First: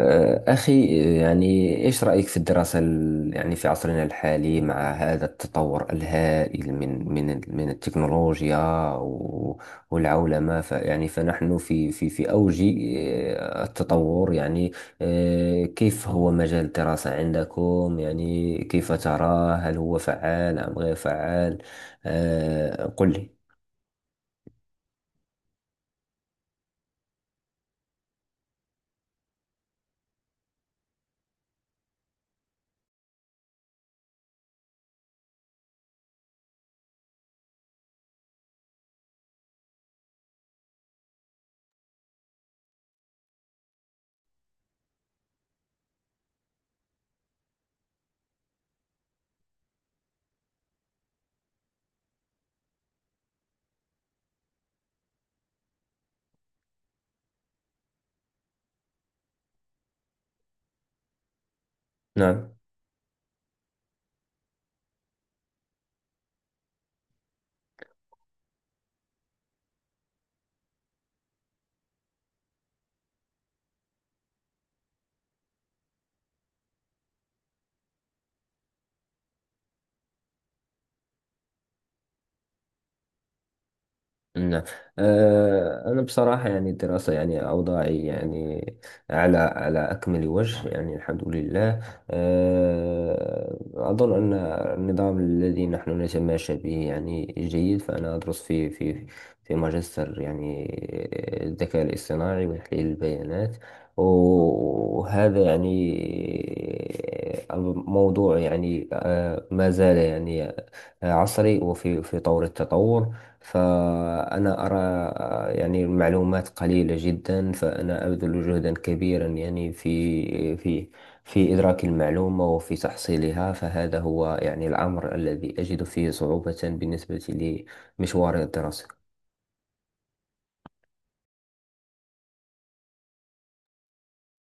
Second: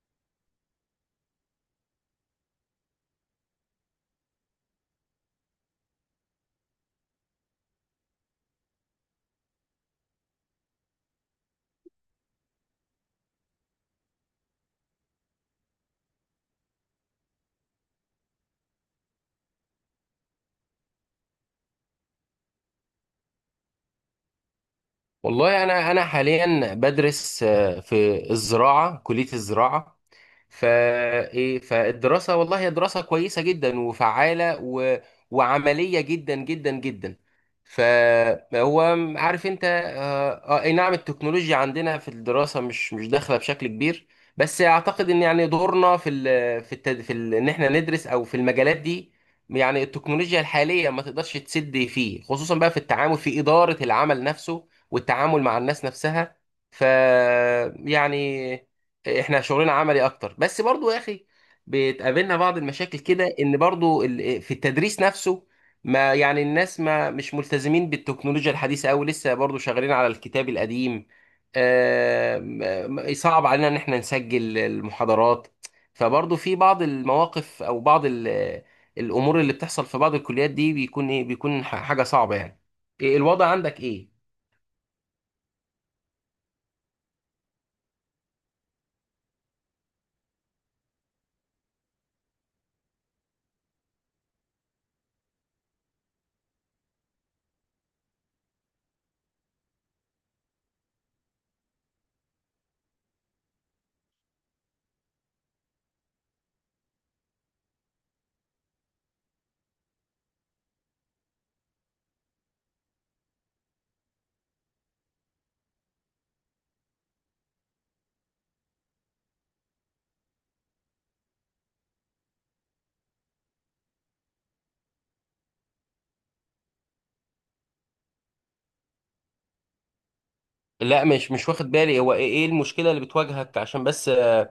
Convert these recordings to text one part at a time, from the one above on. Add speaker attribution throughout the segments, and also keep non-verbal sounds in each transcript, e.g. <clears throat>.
Speaker 1: أخي، يعني إيش رأيك في الدراسة يعني في عصرنا الحالي مع هذا التطور الهائل من التكنولوجيا و- والعولمة، يعني فنحن في أوج التطور يعني. كيف هو مجال الدراسة عندكم؟ يعني كيف تراه؟ هل هو فعال أم غير فعال؟ قل لي.
Speaker 2: والله انا حاليا بدرس في الزراعه، كليه الزراعه. فالدراسه والله هي دراسه كويسه جدا وفعاله وعمليه جدا جدا جدا. فهو، عارف انت. اي نعم، التكنولوجيا عندنا في الدراسه مش داخله بشكل كبير، بس اعتقد ان يعني دورنا في ال... في التد... في ال... ان احنا ندرس او في المجالات دي، يعني التكنولوجيا الحاليه ما تقدرش تسد فيه، خصوصا بقى في التعامل، في اداره العمل نفسه والتعامل مع الناس نفسها. ف يعني احنا شغلنا عملي اكتر، بس برضو يا اخي بتقابلنا
Speaker 1: نعم،
Speaker 2: بعض المشاكل كده، ان برضو في التدريس نفسه ما يعني الناس ما مش ملتزمين بالتكنولوجيا الحديثة أوي، لسه برضو شغالين على الكتاب القديم. آم، آم، صعب علينا ان احنا نسجل المحاضرات. فبرضو في بعض المواقف او بعض الامور اللي بتحصل في بعض الكليات دي بيكون حاجة صعبة يعني. إيه الوضع عندك، ايه؟
Speaker 1: نعم. أنا بصراحة يعني الدراسة يعني أوضاعي يعني على أكمل وجه، يعني الحمد لله. أظن أن النظام الذي نحن نتماشى به يعني جيد. فأنا أدرس في ماجستير يعني الذكاء الاصطناعي وتحليل البيانات، وهذا يعني الموضوع يعني ما زال يعني عصري وفي طور التطور. فأنا أرى يعني المعلومات قليلة جدا، فأنا أبذل جهدا كبيرا يعني في إدراك المعلومة وفي تحصيلها. فهذا هو يعني الأمر الذي أجد فيه صعوبة بالنسبة لمشواري الدراسي.
Speaker 2: لا، مش واخد بالي. هو ايه إيه المشكلة اللي بتواجهك؟ عشان بس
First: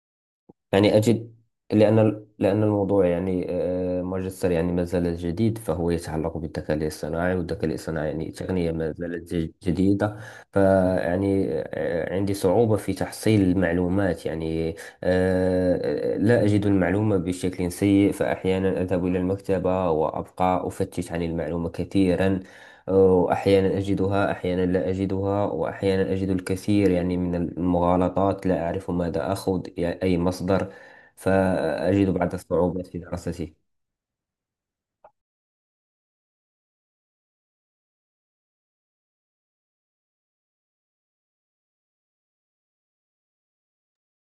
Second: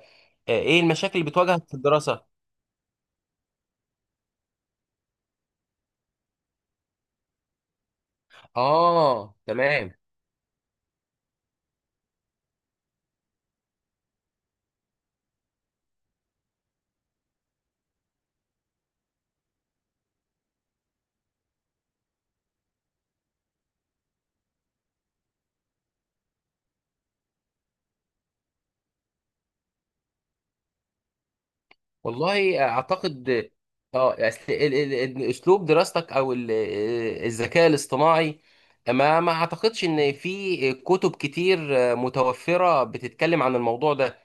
Speaker 2: ايه
Speaker 1: يعني
Speaker 2: المشاكل اللي
Speaker 1: أجد،
Speaker 2: بتواجهك في
Speaker 1: لأن
Speaker 2: الدراسه؟
Speaker 1: لأن الموضوع يعني ماجستير يعني ما زال جديد، فهو يتعلق بالذكاء الاصطناعي، والذكاء الاصطناعي يعني تقنية ما زالت
Speaker 2: اه تمام.
Speaker 1: جديدة. فيعني عندي صعوبة في تحصيل المعلومات يعني. لا أجد المعلومة بشكل سيء، فأحيانا أذهب إلى المكتبة وأبقى أفتش عن المعلومة كثيرا. أحيانا أجدها، أحيانا لا أجدها، وأحيانا أجد الكثير يعني من المغالطات، لا أعرف ماذا أخذ يعني أي مصدر. فأجد بعض
Speaker 2: والله
Speaker 1: الصعوبات في
Speaker 2: اعتقد،
Speaker 1: دراسته.
Speaker 2: اه، أصل اسلوب دراستك، او الذكاء الاصطناعي، ما اعتقدش ان في كتب كتير متوفرة بتتكلم عن الموضوع ده،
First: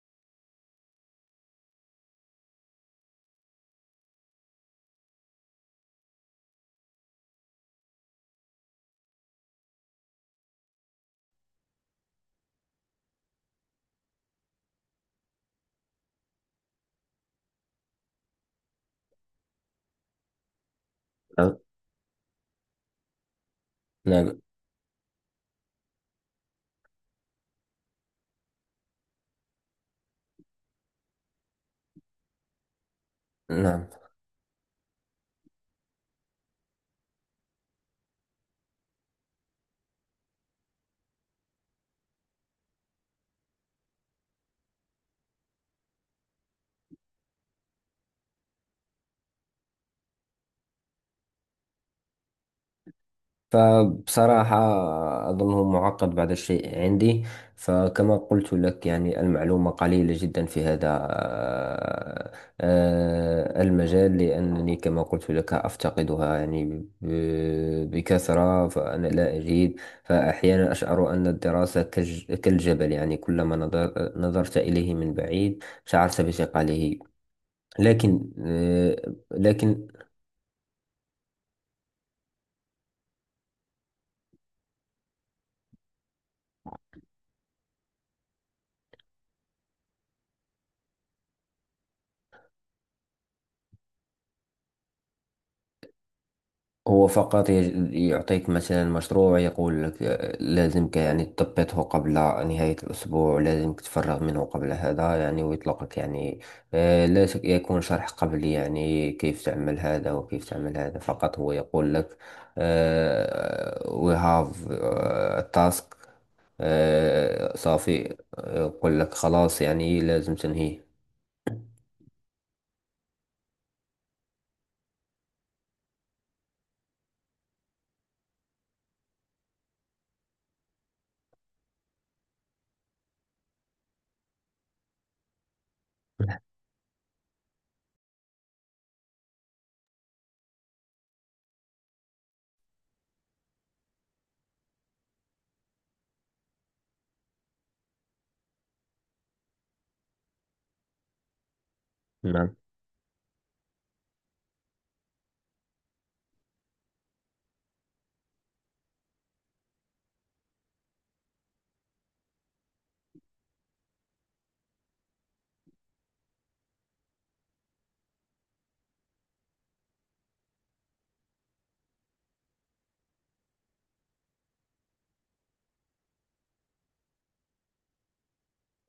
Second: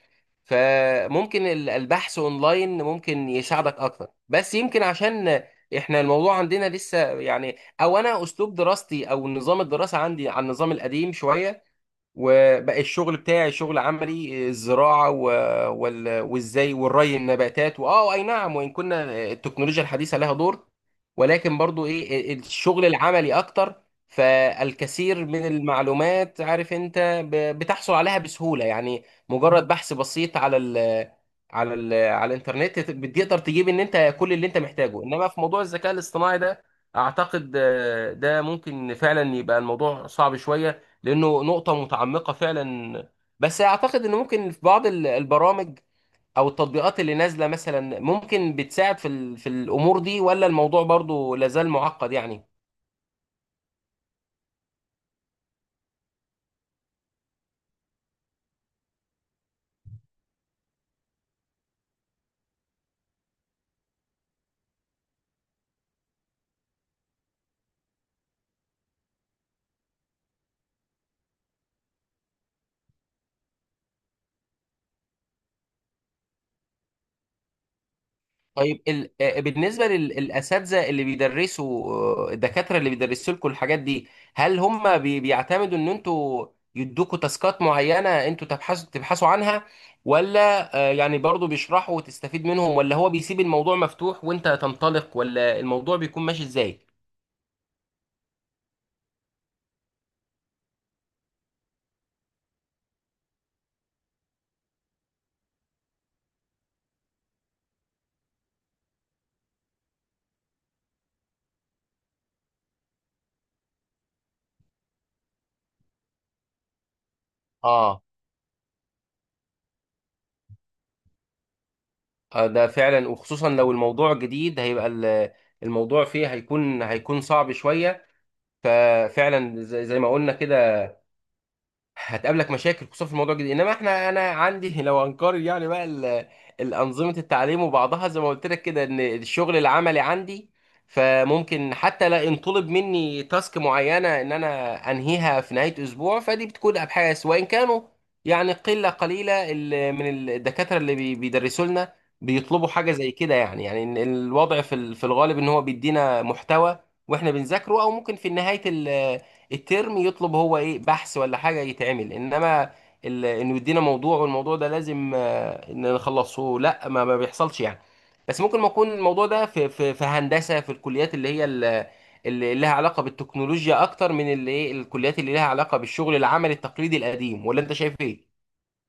Speaker 2: فممكن البحث اونلاين ممكن يساعدك اكتر. بس يمكن عشان احنا الموضوع عندنا لسه يعني، او انا اسلوب دراستي او نظام الدراسة عندي عن النظام القديم شوية، وبقى الشغل بتاعي شغل عملي، الزراعة وازاي، والري، النباتات، واه اي نعم. وان كنا التكنولوجيا الحديثة لها دور،
Speaker 1: نعم،
Speaker 2: ولكن برضو ايه، الشغل العملي اكتر.
Speaker 1: نعم،
Speaker 2: فالكثير من المعلومات، عارف انت، بتحصل عليها بسهولة يعني، مجرد بحث بسيط على الانترنت بتقدر تجيب ان
Speaker 1: نعم.
Speaker 2: انت كل اللي انت محتاجه. انما في موضوع الذكاء الاصطناعي ده اعتقد ده ممكن فعلا يبقى الموضوع صعب شوية، لانه نقطه متعمقه فعلا. بس اعتقد ان ممكن في بعض البرامج او التطبيقات اللي نازله مثلا ممكن بتساعد في في الامور دي، ولا الموضوع برضو لازال معقد يعني؟
Speaker 1: فبصراحة أظنه معقد بعض الشيء عندي. فكما قلت لك يعني المعلومة قليلة جدا في هذا المجال، لأنني كما قلت لك أفتقدها يعني بكثرة، فأنا لا أجيد. فأحيانا أشعر أن الدراسة كالجبل، يعني كلما نظرت إليه من بعيد شعرت بثقله. لكن
Speaker 2: طيب،
Speaker 1: آه، لكن
Speaker 2: بالنسبه للاساتذه اللي بيدرسوا، الدكاتره اللي بيدرسوا لكم الحاجات دي، هل هم بيعتمدوا ان انتوا يدوكوا تاسكات معينه انتوا تبحثوا عنها، ولا يعني برضو بيشرحوا وتستفيد منهم، ولا هو بيسيب الموضوع مفتوح وانت تنطلق؟ ولا الموضوع بيكون ماشي ازاي؟
Speaker 1: هو فقط يعطيك مثلا مشروع، يقول لك لازمك يعني تضبطه قبل نهاية الأسبوع، لازمك تتفرغ منه قبل هذا يعني، ويطلقك يعني. لا يكون شرح قبلي يعني كيف تعمل هذا وكيف تعمل هذا. فقط هو يقول لك we have task
Speaker 2: اه
Speaker 1: صافي. يقول لك خلاص، يعني لازم تنهيه.
Speaker 2: ده فعلا، وخصوصا لو الموضوع جديد هيبقى الموضوع فيه هيكون صعب شوية. ففعلا زي ما قلنا كده، هتقابلك مشاكل خصوصا في الموضوع الجديد. انما انا عندي <laughs> لو هنقارن يعني بقى الانظمه التعليم وبعضها، زي ما قلت لك كده، ان الشغل العملي عندي، فممكن حتى لا ينطلب مني تاسك معينه ان انا انهيها في نهايه اسبوع، فدي بتكون ابحاث. وان كانوا يعني قله قليله من الدكاتره اللي بيدرسوا لنا
Speaker 1: نعم.
Speaker 2: بيطلبوا حاجه زي كده. يعني إن الوضع في الغالب ان هو بيدينا محتوى واحنا بنذاكره، او ممكن في نهايه الترم يطلب هو ايه، بحث ولا حاجه يتعمل. انما انه يدينا موضوع والموضوع ده لازم ان نخلصه، لا، ما بيحصلش يعني. بس ممكن ما يكون الموضوع ده في في هندسه، في الكليات اللي هي اللي لها علاقه بالتكنولوجيا اكتر من اللي ايه، الكليات اللي لها علاقه بالشغل العملي التقليدي القديم، ولا انت شايف ايه؟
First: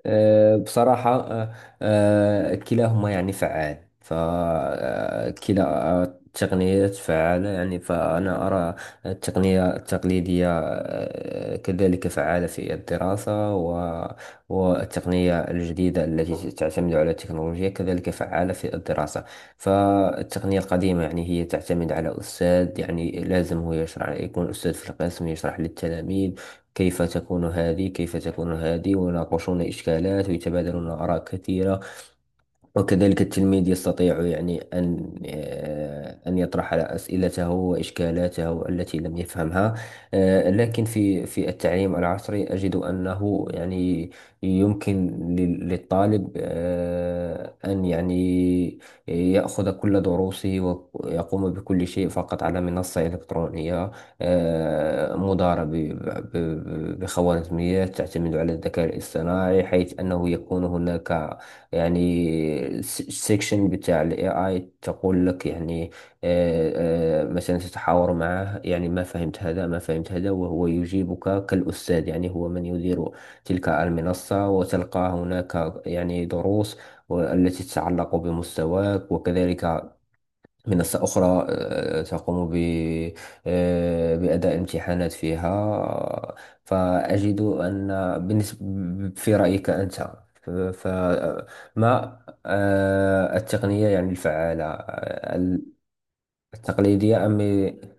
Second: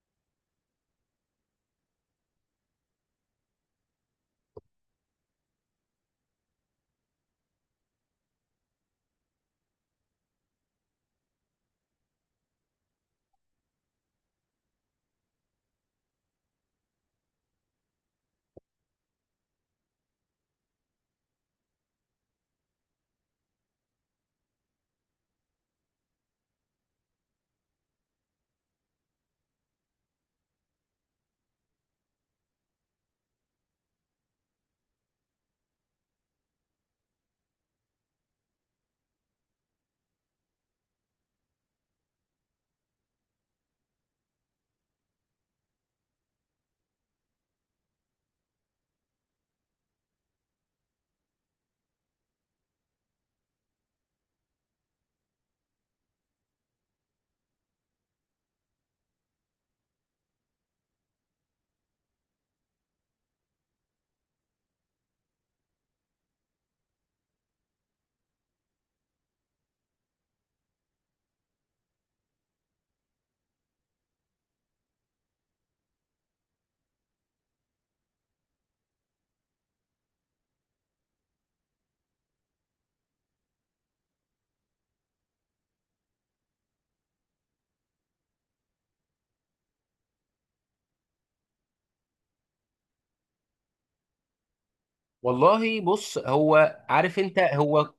Speaker 1: بصراحة كلاهما يعني فعال، فكلا التقنيات فعالة يعني. فأنا أرى التقنية التقليدية كذلك فعالة في الدراسة، والتقنية الجديدة التي تعتمد على التكنولوجيا كذلك فعالة في الدراسة. فالتقنية القديمة يعني هي تعتمد على أستاذ، يعني لازم هو يشرح، يكون أستاذ في القسم يشرح للتلاميذ كيف تكون هذه، كيف تكون هذه، ويناقشون إشكالات ويتبادلون آراء كثيرة. وكذلك التلميذ يستطيع يعني أن أن يطرح أسئلته وإشكالاته التي لم يفهمها. لكن في التعليم العصري أجد أنه يعني يمكن للطالب أن يعني يأخذ كل دروسه ويقوم بكل شيء فقط على منصة إلكترونية، مدارة بخوارزميات تعتمد على الذكاء الاصطناعي، حيث أنه يكون هناك يعني السكشن بتاع الاي اي، تقول لك يعني مثلا تتحاور معه، يعني ما فهمت هذا، ما فهمت هذا، وهو يجيبك كالأستاذ. يعني هو من يدير تلك المنصة، وتلقى هناك يعني دروس التي تتعلق بمستواك. وكذلك منصة أخرى تقوم ب آه، بأداء امتحانات فيها. فأجد أن بالنسبة في رأيك أنت، فما التقنية يعني الفعالة
Speaker 2: والله بص، هو عارف
Speaker 1: التقليدية
Speaker 2: انت
Speaker 1: أم
Speaker 2: هو،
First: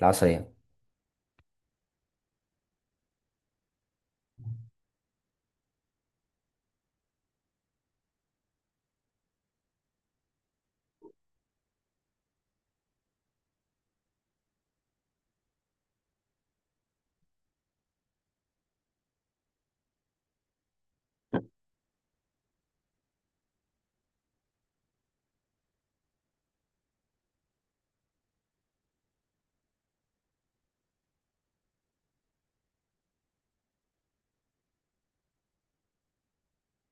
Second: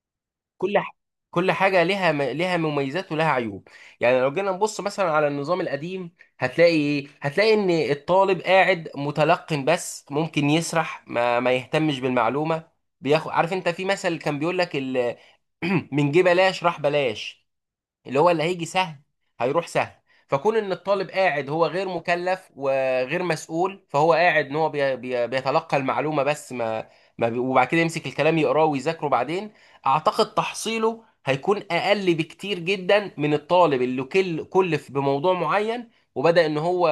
Speaker 1: العصرية؟
Speaker 2: كل ح- كل حاجه لها لها مميزات ولها عيوب. يعني لو جينا نبص مثلا على النظام القديم، هتلاقي ايه، هتلاقي ان الطالب قاعد متلقن، بس ممكن يسرح ما يهتمش بالمعلومه، بياخد عارف انت. في مثل كان بيقول لك <clears throat> من جه بلاش، راح بلاش، اللي هو اللي هيجي سهل هيروح سهل. فكون ان الطالب قاعد هو غير مكلف وغير مسؤول، فهو قاعد ان هو بي بي بيتلقى المعلومه بس ما بي وبعد كده يمسك الكلام يقراه ويذاكره بعدين، اعتقد تحصيله هيكون اقل بكتير جدا من الطالب اللي كل كلف بموضوع معين وبدأ ان هو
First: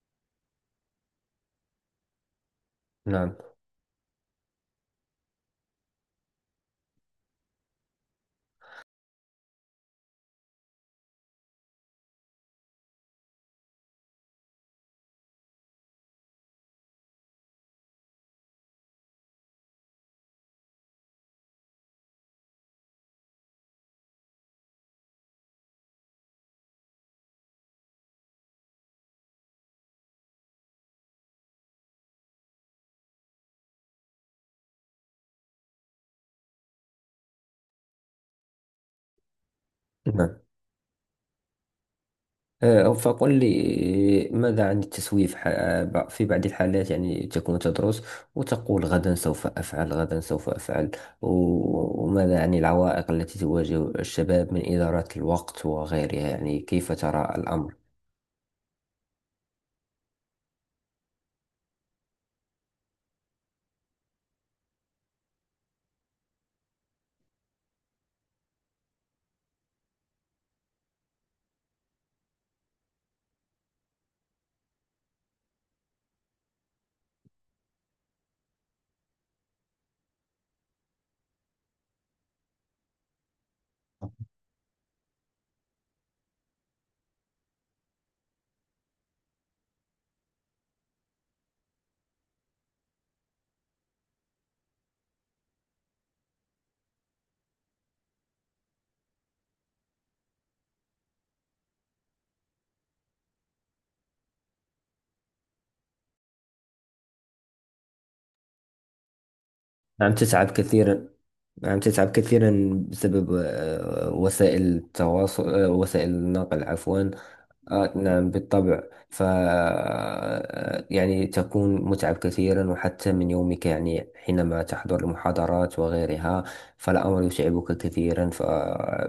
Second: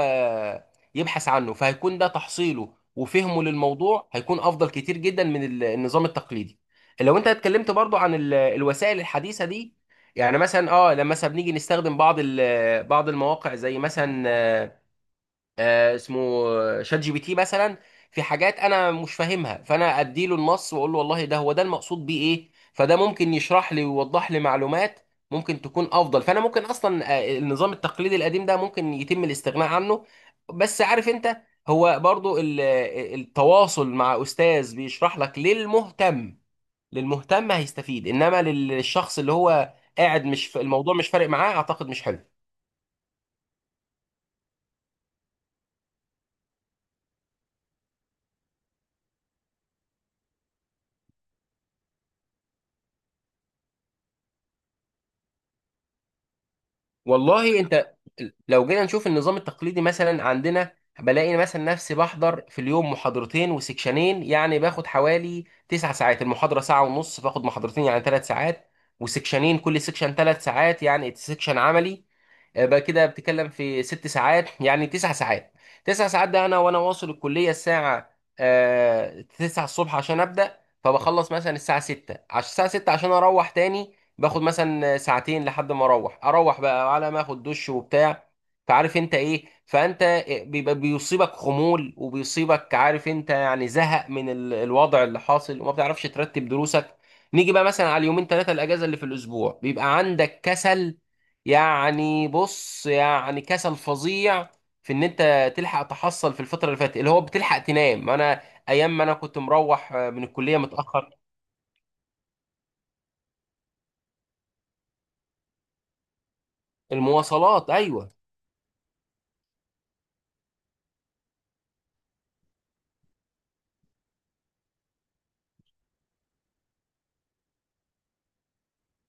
Speaker 2: يبحث عنه، فهيكون ده تحصيله
Speaker 1: نعم،
Speaker 2: وفهمه للموضوع هيكون افضل كتير جدا من النظام التقليدي. لو انت اتكلمت برضو عن الوسائل الحديثه دي، يعني مثلا اه لما مثلا بنيجي نستخدم بعض بعض المواقع زي مثلا اسمه شات جي بي تي مثلا، في حاجات انا مش فاهمها، فانا اديله النص واقول له والله ده، هو ده المقصود بيه ايه، فده ممكن يشرح لي ويوضح لي معلومات ممكن تكون افضل. فانا ممكن اصلا النظام التقليدي القديم ده ممكن يتم الاستغناء عنه. بس عارف انت، هو برضو التواصل مع استاذ بيشرح لك، للمهتم، للمهتم هيستفيد. انما للشخص اللي هو قاعد
Speaker 1: نعم.
Speaker 2: مش في الموضوع، مش فارق معاه، اعتقد مش حلو.
Speaker 1: فقل لي ماذا عن التسويف؟ في بعض الحالات يعني تكون تدرس وتقول غدا سوف أفعل، غدا سوف أفعل. وماذا عن العوائق التي تواجه الشباب من إدارة الوقت وغيرها؟ يعني كيف ترى
Speaker 2: والله
Speaker 1: الأمر؟
Speaker 2: انت لو جينا نشوف النظام التقليدي مثلا عندنا، بلاقي مثلا نفسي بحضر في اليوم محاضرتين وسكشنين، يعني باخد حوالي تسع ساعات. المحاضرة ساعة ونص، باخد محاضرتين يعني ثلاث ساعات، وسكشنين كل سكشن ثلاث ساعات يعني سكشن عملي، يبقى كده بتتكلم في ست ساعات، يعني تسع ساعات. تسع ساعات، ده انا واصل الكليه الساعه تسعة الصبح عشان ابدا، فبخلص مثلا الساعه ستة، عشان الساعه ستة عشان اروح تاني باخد مثلا ساعتين لحد ما اروح، بقى على ما اخد دش وبتاع. فعارف انت ايه، فانت بيبقى بيصيبك خمول، وبيصيبك عارف انت يعني زهق من الوضع اللي حاصل وما بتعرفش ترتب دروسك. نيجي بقى مثلا على اليومين ثلاثه الاجازه اللي في الاسبوع، بيبقى عندك كسل، يعني بص يعني كسل فظيع، في ان انت تلحق تحصل في الفتره اللي فاتت، اللي هو بتلحق تنام. انا ايام ما انا كنت مروح
Speaker 1: نعم،
Speaker 2: من
Speaker 1: تتعب
Speaker 2: الكليه
Speaker 1: كثيرا.
Speaker 2: متاخر،
Speaker 1: نعم، تتعب كثيرا بسبب وسائل التواصل، وسائل النقل عفوا.
Speaker 2: المواصلات،
Speaker 1: آه،
Speaker 2: ايوه.
Speaker 1: نعم، بالطبع. ف آه، يعني تكون متعب كثيرا، وحتى من يومك يعني حينما تحضر المحاضرات وغيرها، فالأمر يتعبك كثيرا.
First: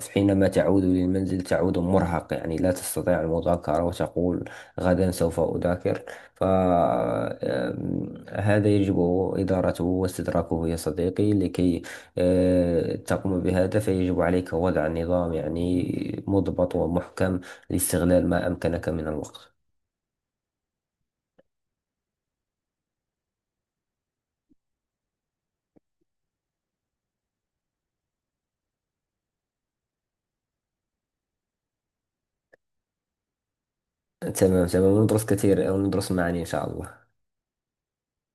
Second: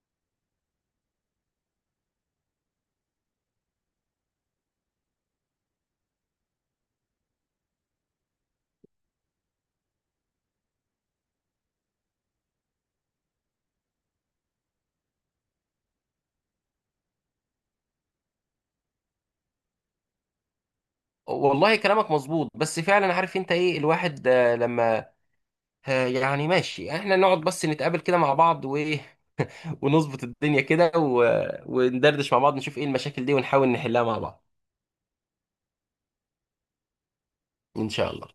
Speaker 1: فحينما تعود للمنزل تعود مرهق، يعني لا تستطيع المذاكرة، وتقول غدا سوف أذاكر. فهذا يجب إدارته واستدراكه يا صديقي، لكي تقوم بهذا. فيجب عليك وضع نظام يعني مضبط ومحكم، الاستغلال ما أمكنك من الوقت.
Speaker 2: والله كلامك مظبوط، بس فعلا عارف انت ايه، الواحد لما يعني ماشي احنا نقعد بس نتقابل كده مع بعض وايه <laughs> ونظبط الدنيا كده، وندردش مع بعض، نشوف ايه المشاكل دي ونحاول نحلها مع بعض.
Speaker 1: تمام، تمام، وندرس كثير وندرس معا إن شاء الله.
Speaker 2: ان شاء الله.